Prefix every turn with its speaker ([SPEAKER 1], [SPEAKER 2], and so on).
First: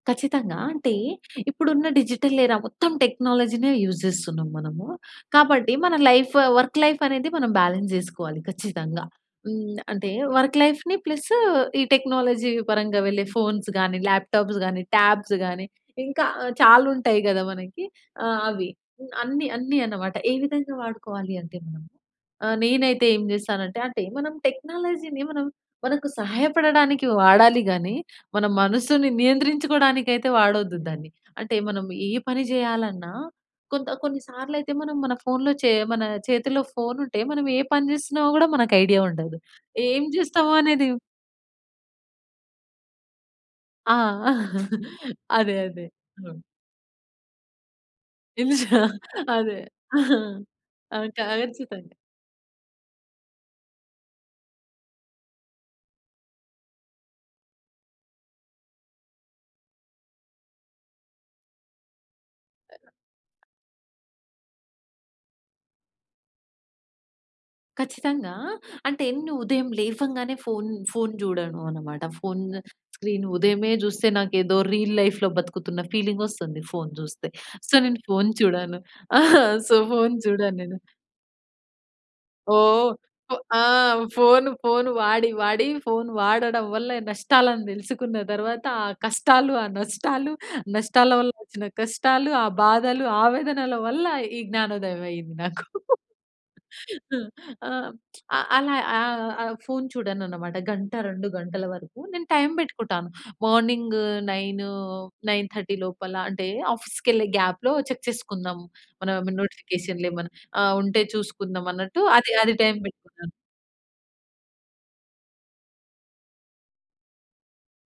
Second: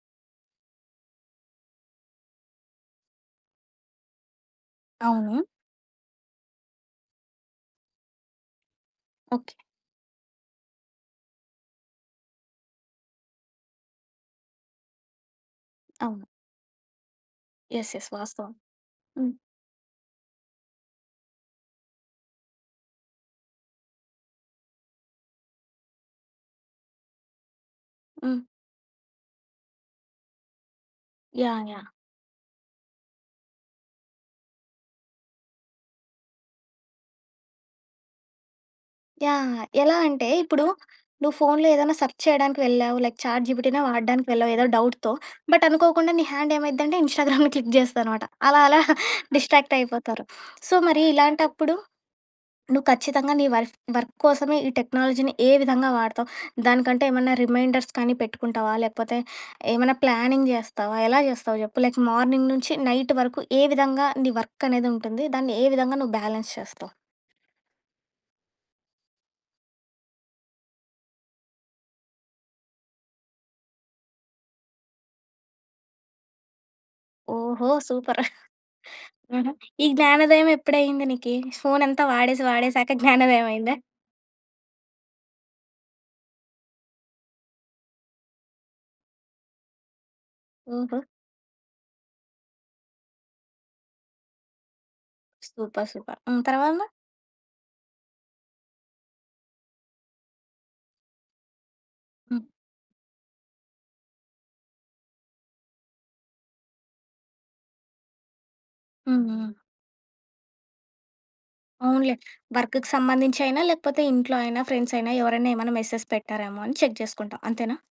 [SPEAKER 1] ఖచ్చితంగా. ఆ! అంటే ఇప్పుడు ఉన్న డిజిటల్ ఎరా మొత్తం టెక్నాలజీ‌నే యూజ్ చేస్తున్నాం మనము.
[SPEAKER 2] అవును.
[SPEAKER 1] కాబట్టి మన లైఫ్, వర్క్ లైఫ్ అనేది మనం బాలన్స్ చేసుకోవాలి ఖచ్చితంగా.
[SPEAKER 2] ఓకే.
[SPEAKER 1] హ్మ్, అంటే వర్క్ లైఫ్‌ని ప్లసు ఈ టెక్నాలజీ పరంగా వెళ్ళే ఫోన్స్ గానీ, ల్యాప్టాప్స్ గాని, టాబ్స్ గాని
[SPEAKER 2] అవును.
[SPEAKER 1] ఇంకా చాలుంటాయి కదా! మనకి
[SPEAKER 2] యెస్. యెస్.
[SPEAKER 1] ఆ!
[SPEAKER 2] వాస్తవం.
[SPEAKER 1] అవి
[SPEAKER 2] హ్మ్.
[SPEAKER 1] అన్ని, అన్ని అన్నమాట. ఏ విధంగా వాడుకోవాలి అంటే మనం ఆహ్, నేనైతే ఏం చేస్తానంటే, అంటే మనం టెక్నాలజీ‌ని మనం మనకు సహాయపడడానికి వాడాలి గాని,
[SPEAKER 2] హ్మ్.
[SPEAKER 1] మన మనసుని నియంత్రించుకోవడానికి అయితే వాడొద్దు దాన్ని. అంటే
[SPEAKER 2] యాహ్!
[SPEAKER 1] మనం
[SPEAKER 2] యాహ్!
[SPEAKER 1] ఏ పని చేయాలన్నా కొంత కొన్ని సార్లయితే మనం మన ఫోన్‌లో చే మన చేతిలో ఫోనుంటే మనం ఏ పని చేస్తున్నామో కూడా మనకు ఐడియా ఉండదు.
[SPEAKER 2] యాహ్! ఎలా
[SPEAKER 1] ఏం
[SPEAKER 2] అంటే
[SPEAKER 1] చేస్తామో
[SPEAKER 2] ఇప్పుడు
[SPEAKER 1] అనేది
[SPEAKER 2] నువ్వు ఫోన్‌లో ఏదైనా సెర్చ్ చేయడానికి వెళ్ళావు. లైక్ చాట్‌జీపీటీ‌నే
[SPEAKER 1] ఆ!
[SPEAKER 2] వాడడానికి వెళ్ళావు ఏదో డౌట్‌తో
[SPEAKER 1] అదే,
[SPEAKER 2] బట్
[SPEAKER 1] అదే.
[SPEAKER 2] అనుకోకుండా నీ
[SPEAKER 1] హ్మ్.
[SPEAKER 2] హాండ్ ఏమైదంటే ఇన్‌స్టాగ్రామ్‌ని క్లిక్ చేస్తాదన్నమాట.
[SPEAKER 1] [unintelligible]
[SPEAKER 2] అలా, అలా
[SPEAKER 1] అదే.
[SPEAKER 2] డిస్ట్రాక్ట్
[SPEAKER 1] ఆ!
[SPEAKER 2] అయిపోతారు. సో
[SPEAKER 1] ఆ!
[SPEAKER 2] ఇలాంటప్పుడు
[SPEAKER 1] ఖచ్చితంగా.
[SPEAKER 2] నువ్వు ఖచ్చితంగా నీ వర్ఫ్ వర్క్ కోసమే ఈ టెక్నాలజీని ఏ విధంగా వాడతావు? దానికంటే ఏమన్నా రిమైండర్స్ కానీ పెట్టుకుంటావా? లేకపోతే ఏమన్నా ప్లానింగ్ చేస్తావా? ఎలా చేస్తావు చెప్పు? లైక్ మార్నింగ్ నుంచి నైట్ వరకు ఏ విధంగా నీ వర్క్ అనేది ఉంటుంది? దాన్ని ఏ విధంగా నువ్వు బ్యాలెన్స్ చేస్తావు?
[SPEAKER 1] ఖచ్చితంగా. అంటేను ఉదయం లేవంగానే ఫోన్ ఫోన్ చూడను అన్నమాట. ఫోన్ స్క్రీను ఉదయమే చూస్తే నాకేదో రీల్ లైఫ్‌లో బతుకుతున్న ఫీలింగ్ వస్తుంది ఫోన్ చూస్తే.
[SPEAKER 2] ఓహో!
[SPEAKER 1] సో నేను
[SPEAKER 2] సూపర్.
[SPEAKER 1] ఫోన్ చూడను.
[SPEAKER 2] హుహు.
[SPEAKER 1] సో,
[SPEAKER 2] ఈ
[SPEAKER 1] ఫోన్
[SPEAKER 2] జ్ఞానోదయం
[SPEAKER 1] చూడను
[SPEAKER 2] ఎప్పుడు
[SPEAKER 1] నేను.
[SPEAKER 2] అయింది నీకి? ఫోనంతా వాడేసి, వాడేసాక
[SPEAKER 1] ఓహ్! ఫో ఆ!
[SPEAKER 2] జ్ఞానోదయమయిందా?
[SPEAKER 1] ఫోన్ ఫోన్ వాడి, వాడి ఫోన్ వాడడం వల్ల నష్టాలను తెలుసుకున్న తర్వాత ఆ కష్టాలు, ఆ నష్టాలు
[SPEAKER 2] ఓహో!
[SPEAKER 1] నష్టాల వల్ల వచ్చిన కష్టాలు ఆ బాధలు, ఆవేదనల వల్ల ఈ జ్ఞానోదయం అయింది నాకు.
[SPEAKER 2] Super, super. హ్మ్. తరువాత?
[SPEAKER 1] ఆ! ఆహ్, ఆహ్, అలా ఆహ్, ఆహ్, ఫోన్ చూడనన్నమాట. గంట, 2 గంటల వరకు. నేను
[SPEAKER 2] హ్మ్.
[SPEAKER 1] టైమ్ పెట్టుకుటాను. మార్నింగు 9, 9:30 లోపల అంటే ఆఫీస్‌కేళ్ళే గాప్‌లో చెక్ చేసుకుందాం
[SPEAKER 2] హ్మ్.
[SPEAKER 1] మనం
[SPEAKER 2] హ్మ్.
[SPEAKER 1] నోటిఫికేషన్‌లేమనా ఆహ్, ఉంటే చూసుకుందాం అన్నట్టు
[SPEAKER 2] అవునులే,
[SPEAKER 1] అది అది టైమ్
[SPEAKER 2] వర్క్‌కు
[SPEAKER 1] పెట్టుకున్నాను.
[SPEAKER 2] సంబంధించయినా, లేకపోతే ఇంట్లో అయినా ఫ్రెండ్సయిన ఎవరైనా, ఏమైనా మెసేజ్ పెట్టారేమో అని చెక్ చేసుకుంటావు అంతేనా?